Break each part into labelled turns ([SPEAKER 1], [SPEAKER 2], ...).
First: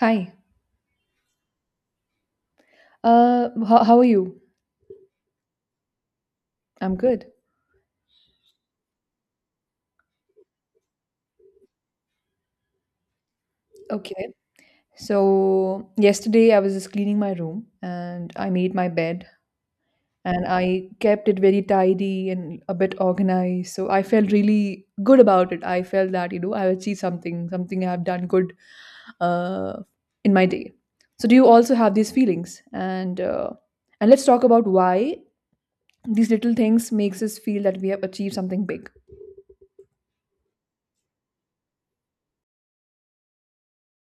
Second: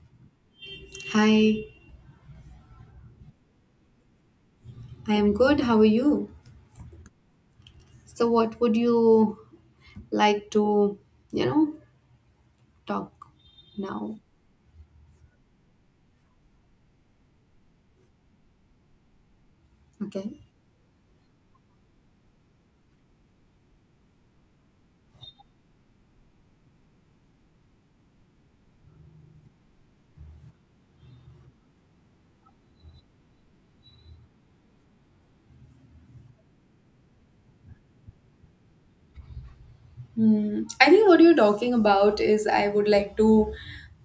[SPEAKER 1] Hi.
[SPEAKER 2] Hi,
[SPEAKER 1] How are you?
[SPEAKER 2] I am good. How are you?
[SPEAKER 1] I'm good.
[SPEAKER 2] So, what would you like to, you know, talk now?
[SPEAKER 1] Okay. So, yesterday I was just cleaning my room and I made my bed
[SPEAKER 2] Okay.
[SPEAKER 1] and I kept it very tidy and a bit organized. So, I felt really good about it. I felt that I achieved something, something I have done good uh, in my day. So, do you also have these feelings? And let's talk about why these little things makes us feel that we have achieved something big.
[SPEAKER 2] Hmm. I think what you're talking about is I would like to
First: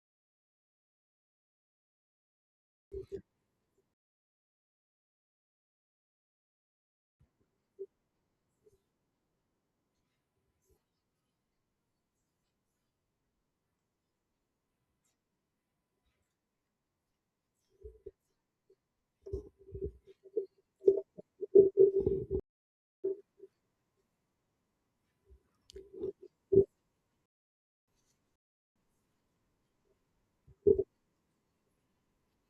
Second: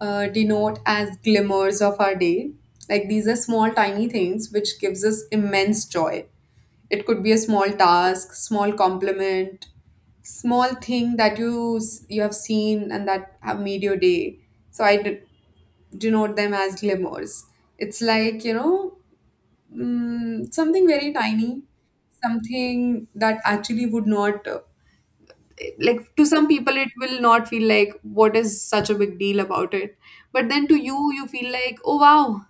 [SPEAKER 2] denote as glimmers of our day. Like these are small, tiny things which gives us immense joy. It could be a small task, small compliment, small thing that you have seen and that have made your day. So I denote them as glimmers. It's like something very tiny, something that actually would not, like, to some people it will not feel like what is such a big deal about it, but then to you feel like, oh wow,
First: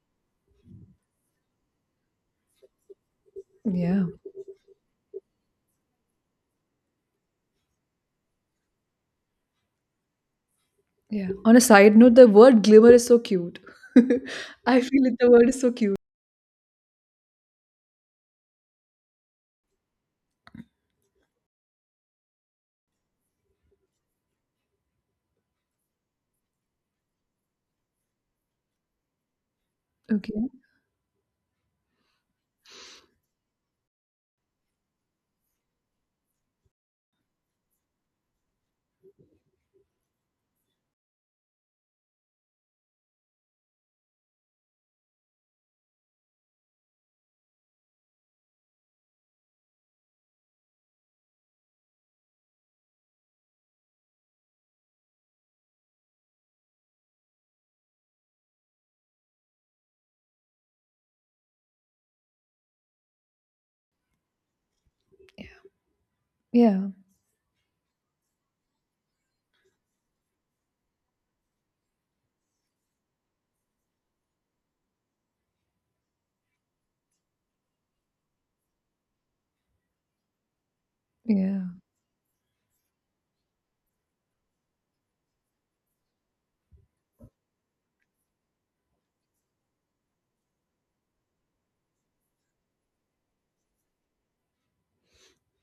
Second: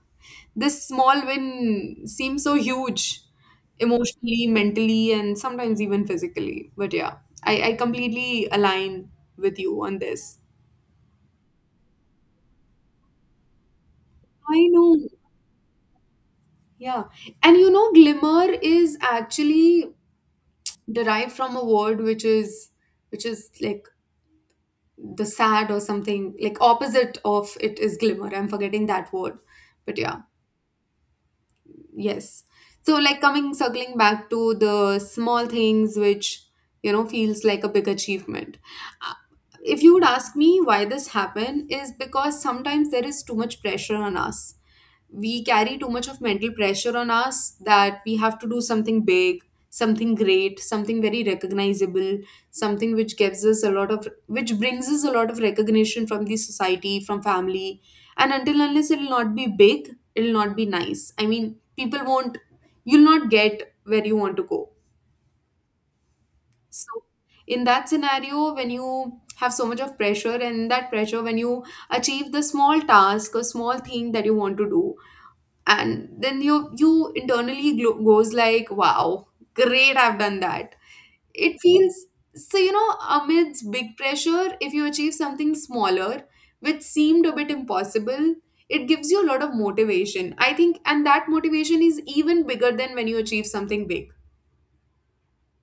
[SPEAKER 2] this small win seems so huge,
[SPEAKER 1] Yeah.
[SPEAKER 2] emotionally, mentally, and sometimes even physically. But yeah, I completely align with you on this.
[SPEAKER 1] Yeah. On a side note, the word glimmer is so cute.
[SPEAKER 2] I
[SPEAKER 1] I feel
[SPEAKER 2] know.
[SPEAKER 1] that the word is so cute.
[SPEAKER 2] Yeah. And you know, glimmer is actually derived from a word which is, like, the sad or something like opposite of it is glimmer. I'm forgetting that word, but yeah.
[SPEAKER 1] Okay.
[SPEAKER 2] Yes. So, like circling back to the small things which, you know, feels like a big achievement. Uh, If you would ask me why this happened, is because sometimes there is too much pressure on us. We carry too much of mental pressure on us that we have to do something big, something great, something very recognizable, something which gives us a lot of, which brings us a lot of recognition from the society, from family, and until unless it'll not be big, it'll not be nice. I mean, people won't, you'll not get where you want to go.
[SPEAKER 1] Yeah.
[SPEAKER 2] So in that scenario, when you have so much of pressure, and that pressure, when you achieve the small task or small thing that you want to do, and then you internally goes like, wow, great, I've done that. It
[SPEAKER 1] Yeah.
[SPEAKER 2] feels so, amidst big pressure, if you achieve something smaller which seemed a bit impossible, it gives you a lot of motivation, I think, and that motivation is even bigger than when you achieve something big.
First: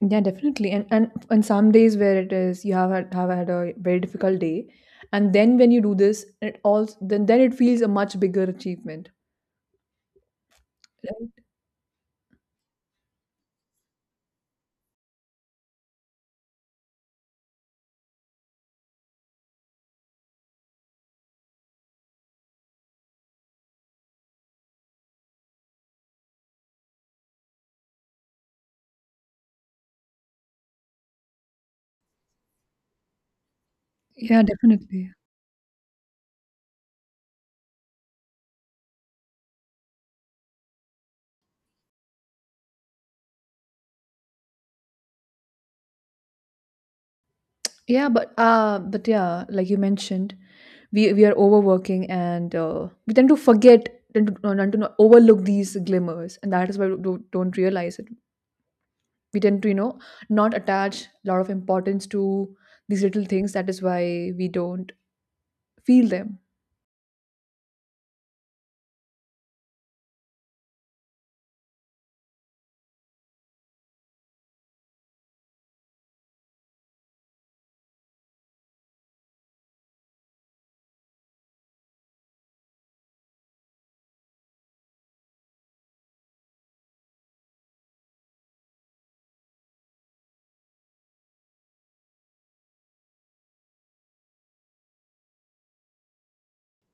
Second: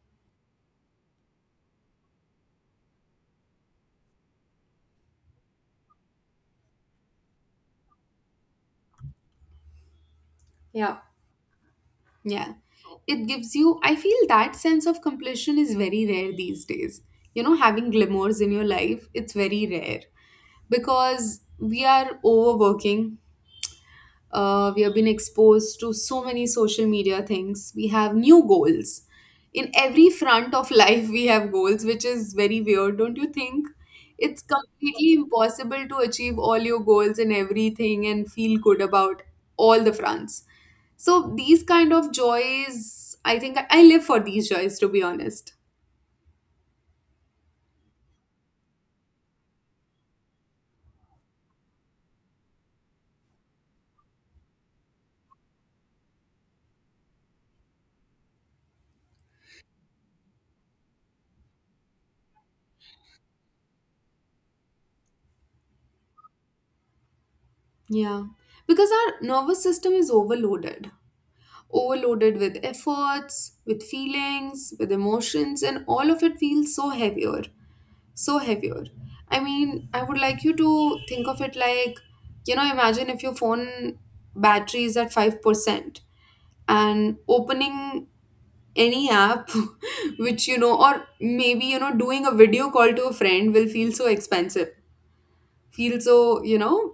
[SPEAKER 1] Yeah, definitely. And on some days where it is you have had a very difficult day, and then when you do this, it all then it feels a much bigger achievement.
[SPEAKER 2] Yeah,
[SPEAKER 1] Right?
[SPEAKER 2] yeah. It gives you, I feel that sense of completion is very rare these days. You know, having glamours in your life, it's very rare because we are overworking, we have been exposed to so many social media things, we have new goals in every front of life, we have goals, which is very weird, don't you think? It's
[SPEAKER 1] Yeah, definitely.
[SPEAKER 2] completely impossible to achieve all your goals and everything and feel good about all the fronts. So these kind of joys, I think, I live for these joys, to be honest.
[SPEAKER 1] Yeah, but yeah, like you mentioned, we are overworking and we tend to forget tend to, tend to overlook these glimmers, and that is why we don't realize it. We tend to not attach a lot of importance to these little things, that is why we don't feel them.
[SPEAKER 2] Yeah, because our nervous system is overloaded, overloaded with efforts, with feelings, with emotions, and all of it feels so heavier, so heavier. I mean, I would like you to think of it like, you know, imagine if your phone battery is at 5% and opening any app which you know, or maybe doing a video call to a friend will feel so expensive, feel so, you know,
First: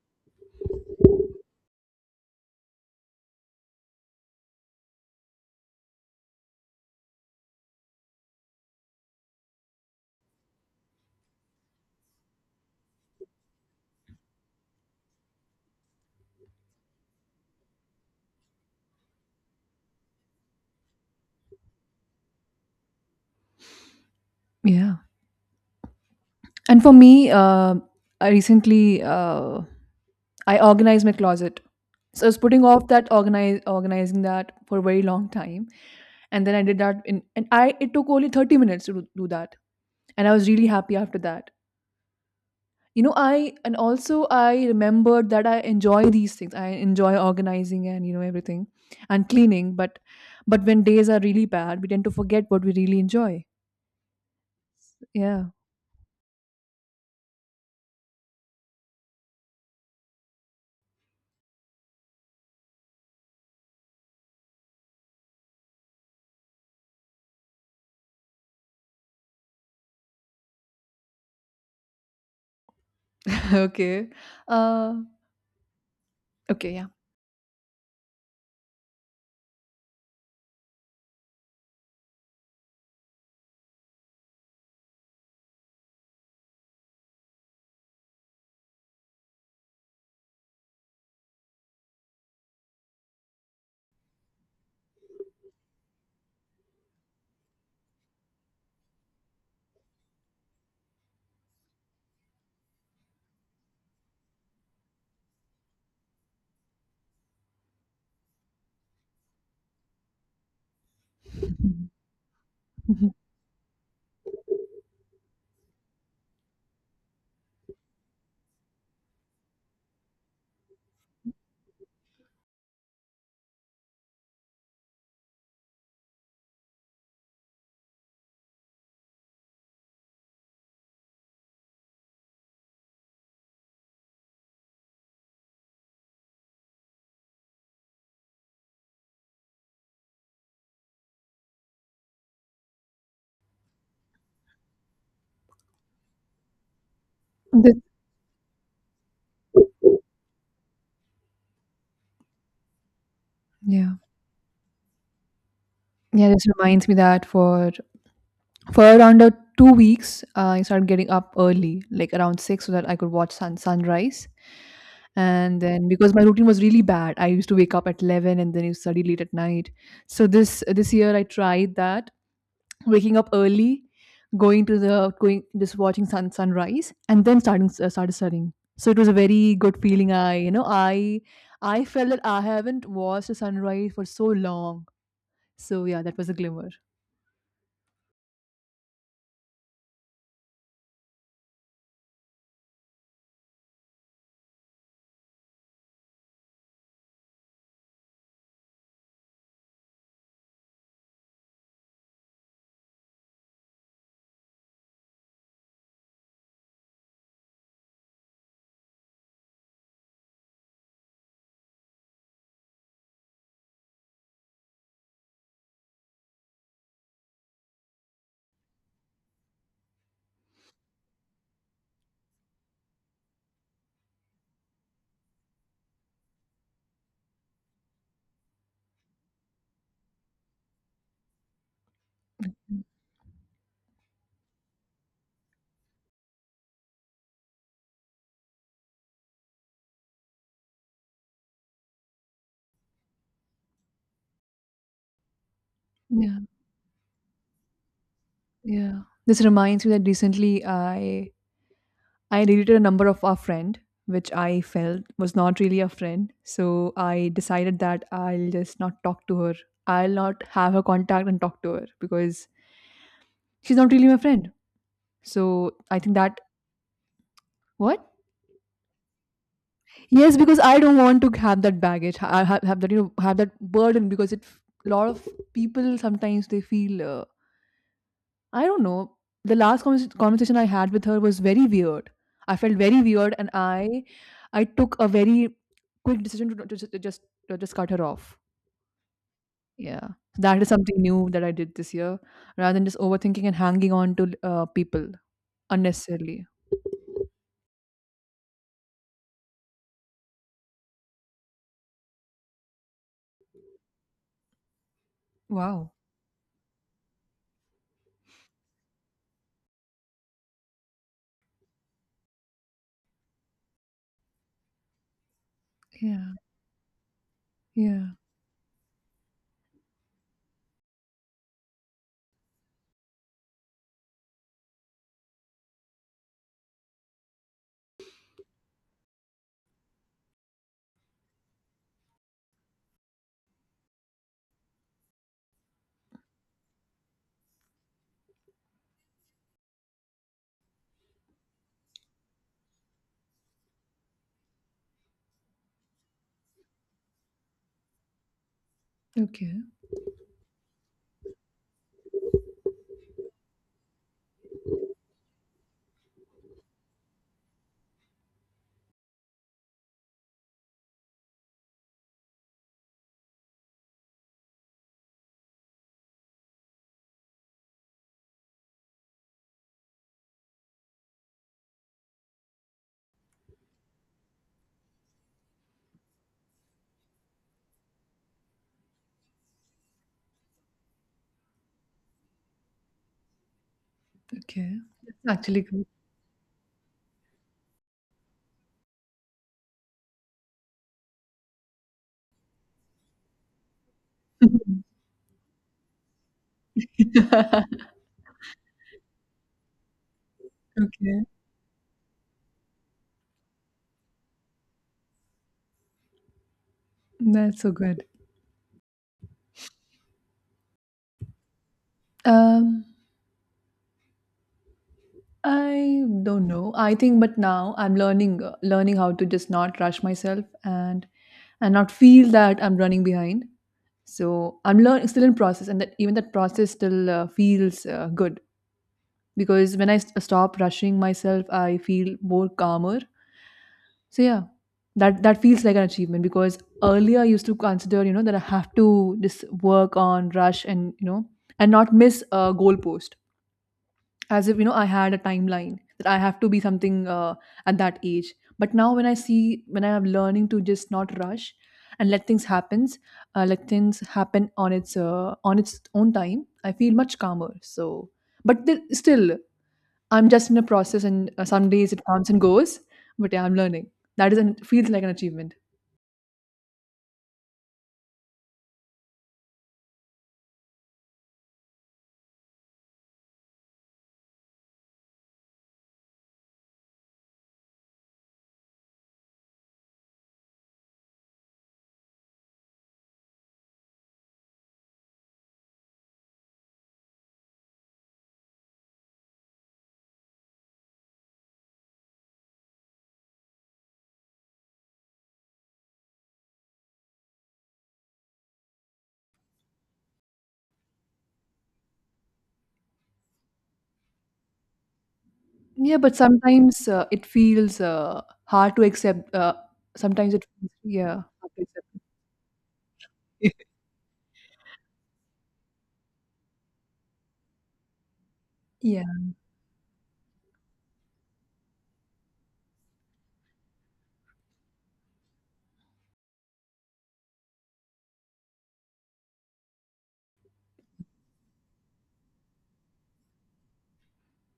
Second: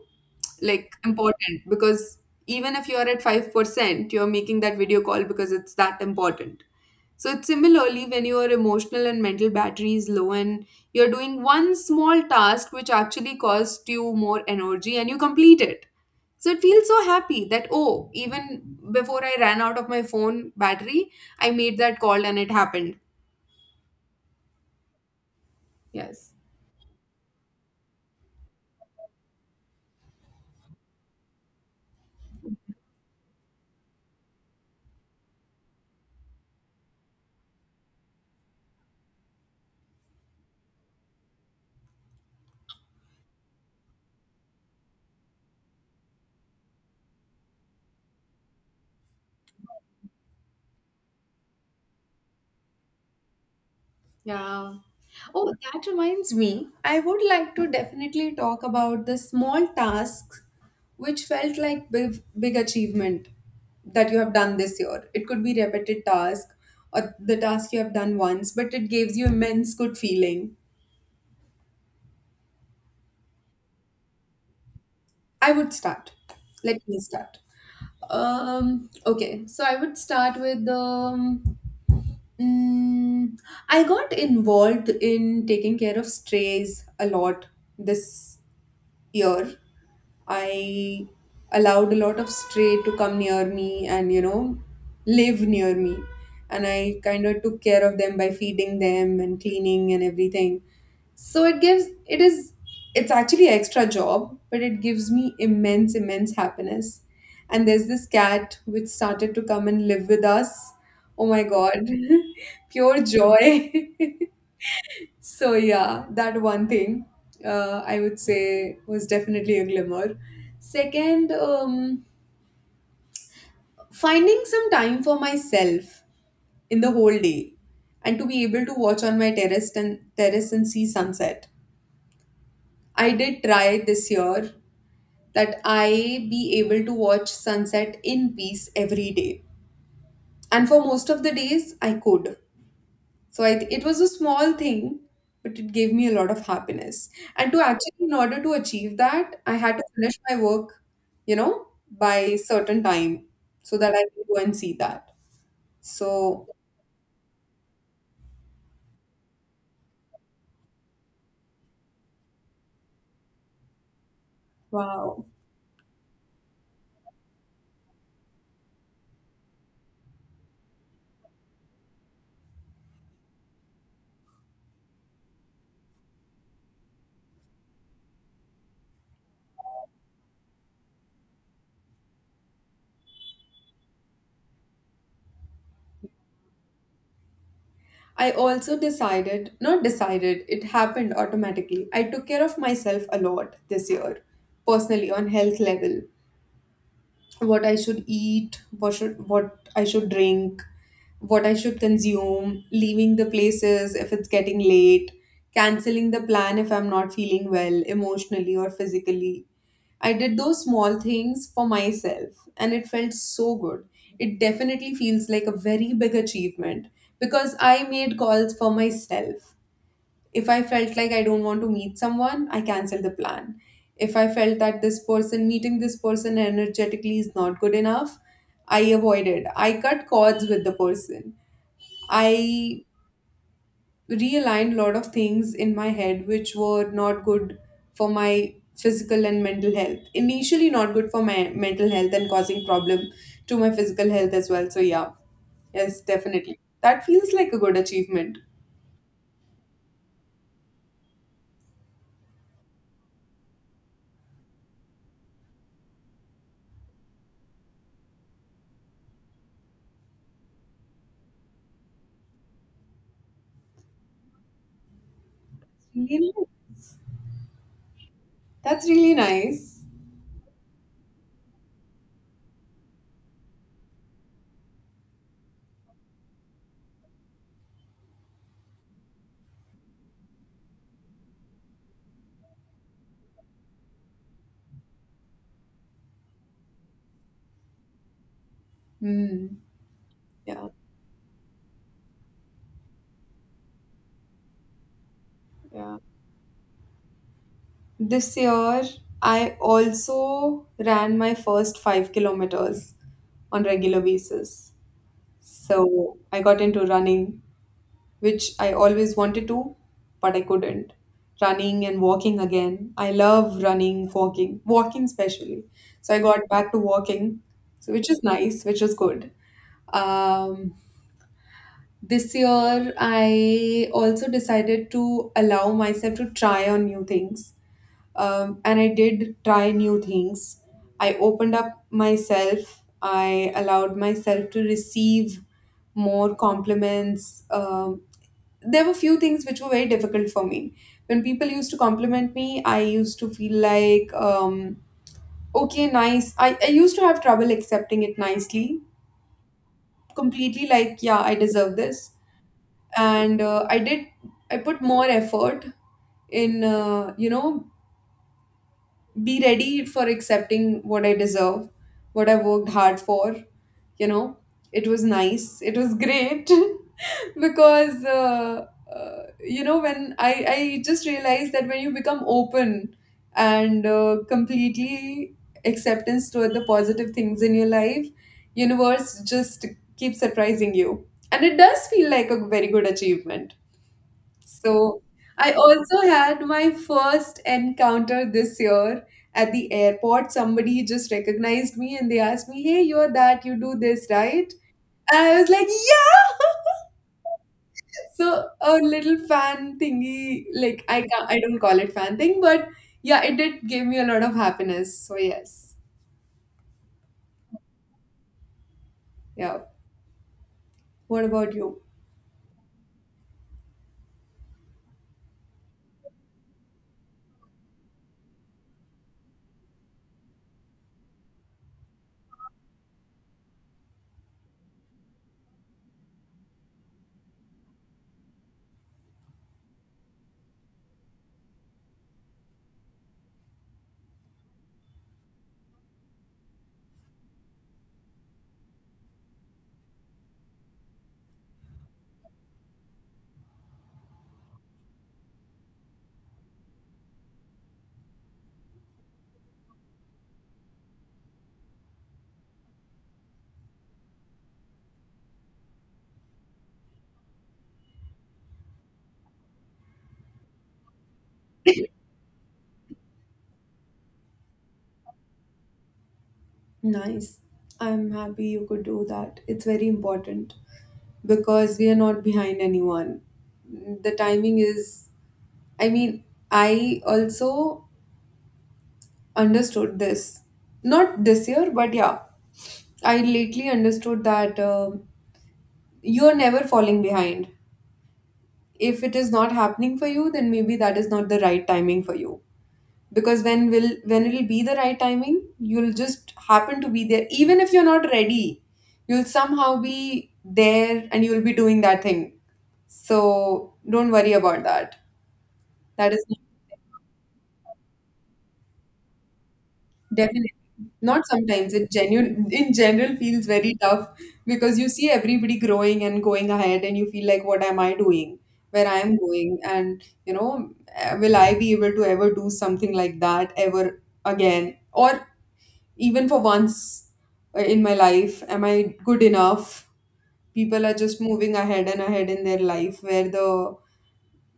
[SPEAKER 2] like important, because even if you are at 5%, you're making that video call because it's that important. So it's similarly when your emotional and mental battery is low and you're doing one small task which actually costs you more energy and you complete it. So it feels so happy that, oh, even before I ran out of my phone battery, I made that call and it happened.
[SPEAKER 1] Yeah.
[SPEAKER 2] Yes.
[SPEAKER 1] And for me, uh, I recently uh, I organized my closet. So I was putting off that organize organizing that for a very long time, and then I did that in, and I, it took only 30 minutes to do that, and I was really happy after that. You know, I and also I remembered that I enjoy these things. I enjoy organizing and everything and cleaning, but when days are really bad, we tend to forget what we really enjoy.
[SPEAKER 2] Yeah.
[SPEAKER 1] Yeah.
[SPEAKER 2] Oh, that reminds me. I would like to definitely talk about the small tasks which felt like big, big achievement that you have done this year. It could be repeated task or the task you have done once, but it gives you immense good feeling.
[SPEAKER 1] Okay. uh
[SPEAKER 2] I would start.
[SPEAKER 1] okay
[SPEAKER 2] Let
[SPEAKER 1] Yeah.
[SPEAKER 2] me start. Okay, so I would start with Mm, I got involved in taking care of strays a lot this year. I allowed a lot of stray to come near me and, you know, live near me. And I kind of took care of them by feeding them and cleaning and everything. So it's actually extra job, but it gives me immense, immense happiness. And there's this cat which started to come and live with us. Oh my God, pure joy. So yeah, that one thing, I would say, was definitely a glimmer. Second, finding some time for myself in the whole day and to be able to watch on my terrace and see sunset. I did try this year that I be able to watch sunset in peace every day. And for most of the days I could. So it was a small thing, but it gave me a lot of happiness. And to
[SPEAKER 1] This-
[SPEAKER 2] actually, in order to achieve that, I had to finish my work, you know, by certain time so that
[SPEAKER 1] yeah.
[SPEAKER 2] I can go and see that.
[SPEAKER 1] Yeah, this
[SPEAKER 2] So,
[SPEAKER 1] reminds me that for around 2 weeks, I started getting up early, like around 6, so that I could watch sunrise.
[SPEAKER 2] wow.
[SPEAKER 1] And then because my routine was really bad, I used to wake up at 11 and then you study late at night. So this year I tried that, waking up early, going to the going just watching sunrise, and then starting started studying. So it was a very good feeling. I felt that I haven't watched a sunrise for so long. So yeah, that was a glimmer.
[SPEAKER 2] I also decided, not decided, it happened automatically. I took care of myself a lot this year, personally, on health level. What I should eat, what I should drink, what I should consume, leaving the places if it's getting late, canceling the plan if I'm not feeling well emotionally or physically. I did those small things for myself and it felt so good. It definitely feels like a very big achievement because I made calls for myself. If I felt like I don't want to meet someone, I cancel the plan. If I felt that this person, meeting this person energetically is not good enough, I avoided. I cut cords with the person. I realigned a lot of things in my head which were not good for my physical and mental health. Initially, not good for my mental health and causing problem to my physical health as well. So, yeah, yes, definitely. That feels like a good achievement.
[SPEAKER 1] Yeah. This reminds me that recently I deleted a number of our friend, which I felt was not really a friend. So I decided that I'll just not talk to her. I'll not have her contact and talk to her because she's not really my friend. So I think
[SPEAKER 2] Really?
[SPEAKER 1] that. What?
[SPEAKER 2] That's really nice.
[SPEAKER 1] Yes, because I don't want to have that baggage. I have that burden, because it a lot of people sometimes they feel, I don't know. The last conversation I had with her was very weird. I felt very weird, and I took a very quick decision to just cut her off.
[SPEAKER 2] Hmm.
[SPEAKER 1] Yeah, that is
[SPEAKER 2] Yeah,
[SPEAKER 1] something new that I did this year, rather than just overthinking and hanging on to people
[SPEAKER 2] yeah.
[SPEAKER 1] unnecessarily.
[SPEAKER 2] This year, I also ran my first 5 kilometers on regular basis.
[SPEAKER 1] Wow.
[SPEAKER 2] So I got into running, which I always wanted to, but I couldn't. Running and walking again. I love running, walking, walking especially. So I
[SPEAKER 1] Yeah.
[SPEAKER 2] got back to walking, so
[SPEAKER 1] Yeah.
[SPEAKER 2] which is nice, which is good. Um, this year, I also decided to allow myself to try on new things, and I did try new things. I opened up myself. I allowed myself to receive more compliments. There were few things which were very difficult for me. When people used to compliment me, I used to feel like, okay, nice. I used to have trouble accepting it nicely,
[SPEAKER 1] Okay.
[SPEAKER 2] completely like, yeah, I deserve this. And I put more effort in, be ready for accepting what I deserve, what I worked hard for. You know, it was nice, it was great because, when I just realized that when you become open and completely acceptance toward the positive things in your life, universe just keeps surprising you. And it does feel like a very good achievement.
[SPEAKER 1] Okay.
[SPEAKER 2] So
[SPEAKER 1] That's
[SPEAKER 2] I
[SPEAKER 1] actually good.
[SPEAKER 2] also had my first encounter this year at the airport. Somebody just recognized me and they asked me, "Hey, you're that, you do this, right?" And I was like, "Yeah!" So a little fan thingy, like I
[SPEAKER 1] Okay.
[SPEAKER 2] can't, I don't call it fan thing, but yeah, it did give me a lot of happiness. So yes.
[SPEAKER 1] That's so good.
[SPEAKER 2] Yeah. What about you?
[SPEAKER 1] Um I don't know. I think, but now I'm learning how to just not rush myself and not feel that I'm running behind. So I'm learning, still in process, and that even that process still feels good, because when I stop rushing myself, I feel more calmer. So yeah, that feels like an achievement, because earlier I used to consider, that I have to just work on rush and you know and not miss a goalpost, as if I had a timeline that I have to be something at that age. But now when I see, when I am learning to just not rush, and let things happen on its own time, I feel much calmer. So, but still, I'm just in a process and some days it comes and goes, but yeah, I'm learning, that is an feels like an achievement.
[SPEAKER 2] Nice. I'm happy you could do that. It's very important because we are not behind anyone. The timing is, I mean, I also understood this. Not this year, but yeah. I lately understood that you're never falling behind. If it is not happening for you, then maybe that is not the right timing for you. Because when will, when it'll be the right timing, you'll just happen to be there. Even if you're not ready, you'll somehow be there and you'll be doing that thing. So don't worry about that.
[SPEAKER 1] Yeah,
[SPEAKER 2] That
[SPEAKER 1] but
[SPEAKER 2] is.
[SPEAKER 1] sometimes it feels hard to accept. Sometimes it
[SPEAKER 2] Definitely.
[SPEAKER 1] feels, yeah,
[SPEAKER 2] Not
[SPEAKER 1] hard to
[SPEAKER 2] sometimes.
[SPEAKER 1] accept.
[SPEAKER 2] It genuine in general feels very tough because you see everybody growing and going ahead and you feel like, what am I doing? Where I
[SPEAKER 1] Yeah.
[SPEAKER 2] am going, and will I be able to ever do something like that ever again, or even for once, in my life, am I good enough? People are just moving ahead and ahead in their life, where the,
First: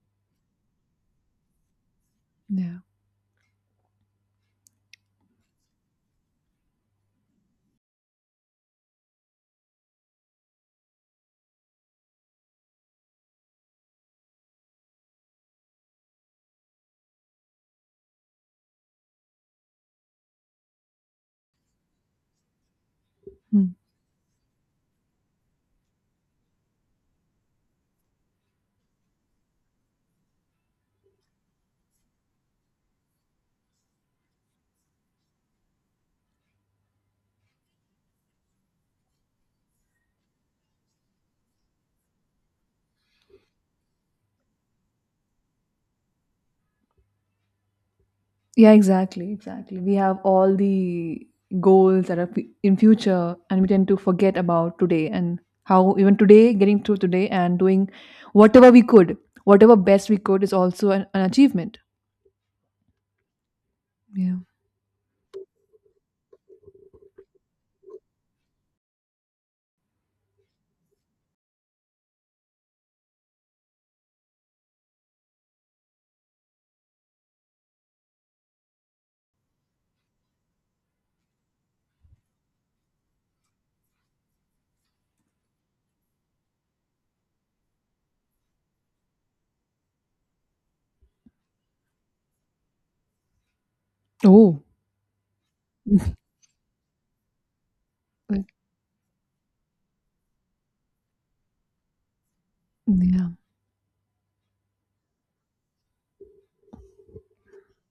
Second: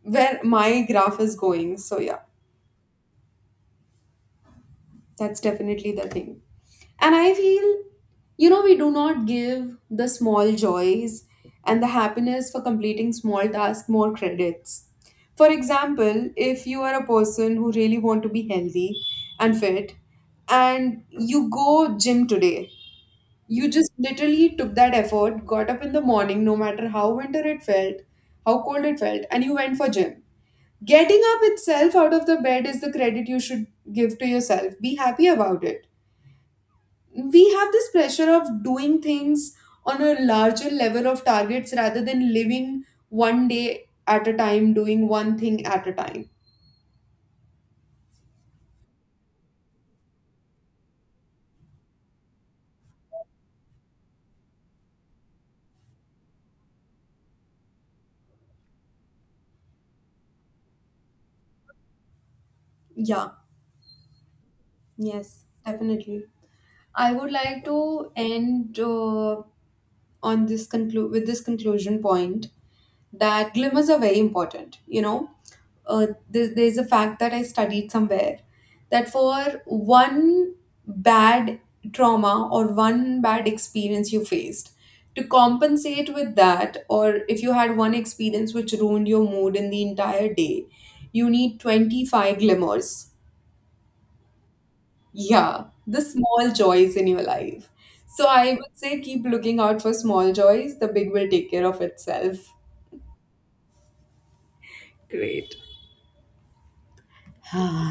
[SPEAKER 2] where my graph is going. So yeah, that's definitely the thing. And I feel, you know, we do not give the small joys and the happiness for completing small tasks more credits. For example, if you are a person who really want to be healthy and fit, and you go gym today,
[SPEAKER 1] Yeah.
[SPEAKER 2] you just literally took that effort, got up in the morning no matter how winter it felt, how cold it felt, and you went for gym. Getting up itself out of the bed is the credit you should give to yourself. Be happy about it. We have this pressure of doing things on a larger level of targets, rather than living one day at a time, doing one thing at a time.
[SPEAKER 1] Yeah, exactly, exactly. We have all the goals that are in future, and we tend to forget about today and how even today, getting through today and doing whatever we could, whatever best we could, is also an achievement.
[SPEAKER 2] Yeah,
[SPEAKER 1] Yeah.
[SPEAKER 2] yes, definitely. I would like to end, on this, conclude with this conclusion point that glimmers are very important, you know. There's a fact that I studied somewhere that for one bad trauma or one bad experience you faced, to compensate with that, or if you had one experience which ruined your mood in the entire day, you need 25 glimmers.
[SPEAKER 1] Oh.
[SPEAKER 2] Yeah, the small joys in your life. So
[SPEAKER 1] Like,
[SPEAKER 2] I would say keep looking out for small joys, the big will take care of itself.
[SPEAKER 1] mm, yeah.
[SPEAKER 2] Great.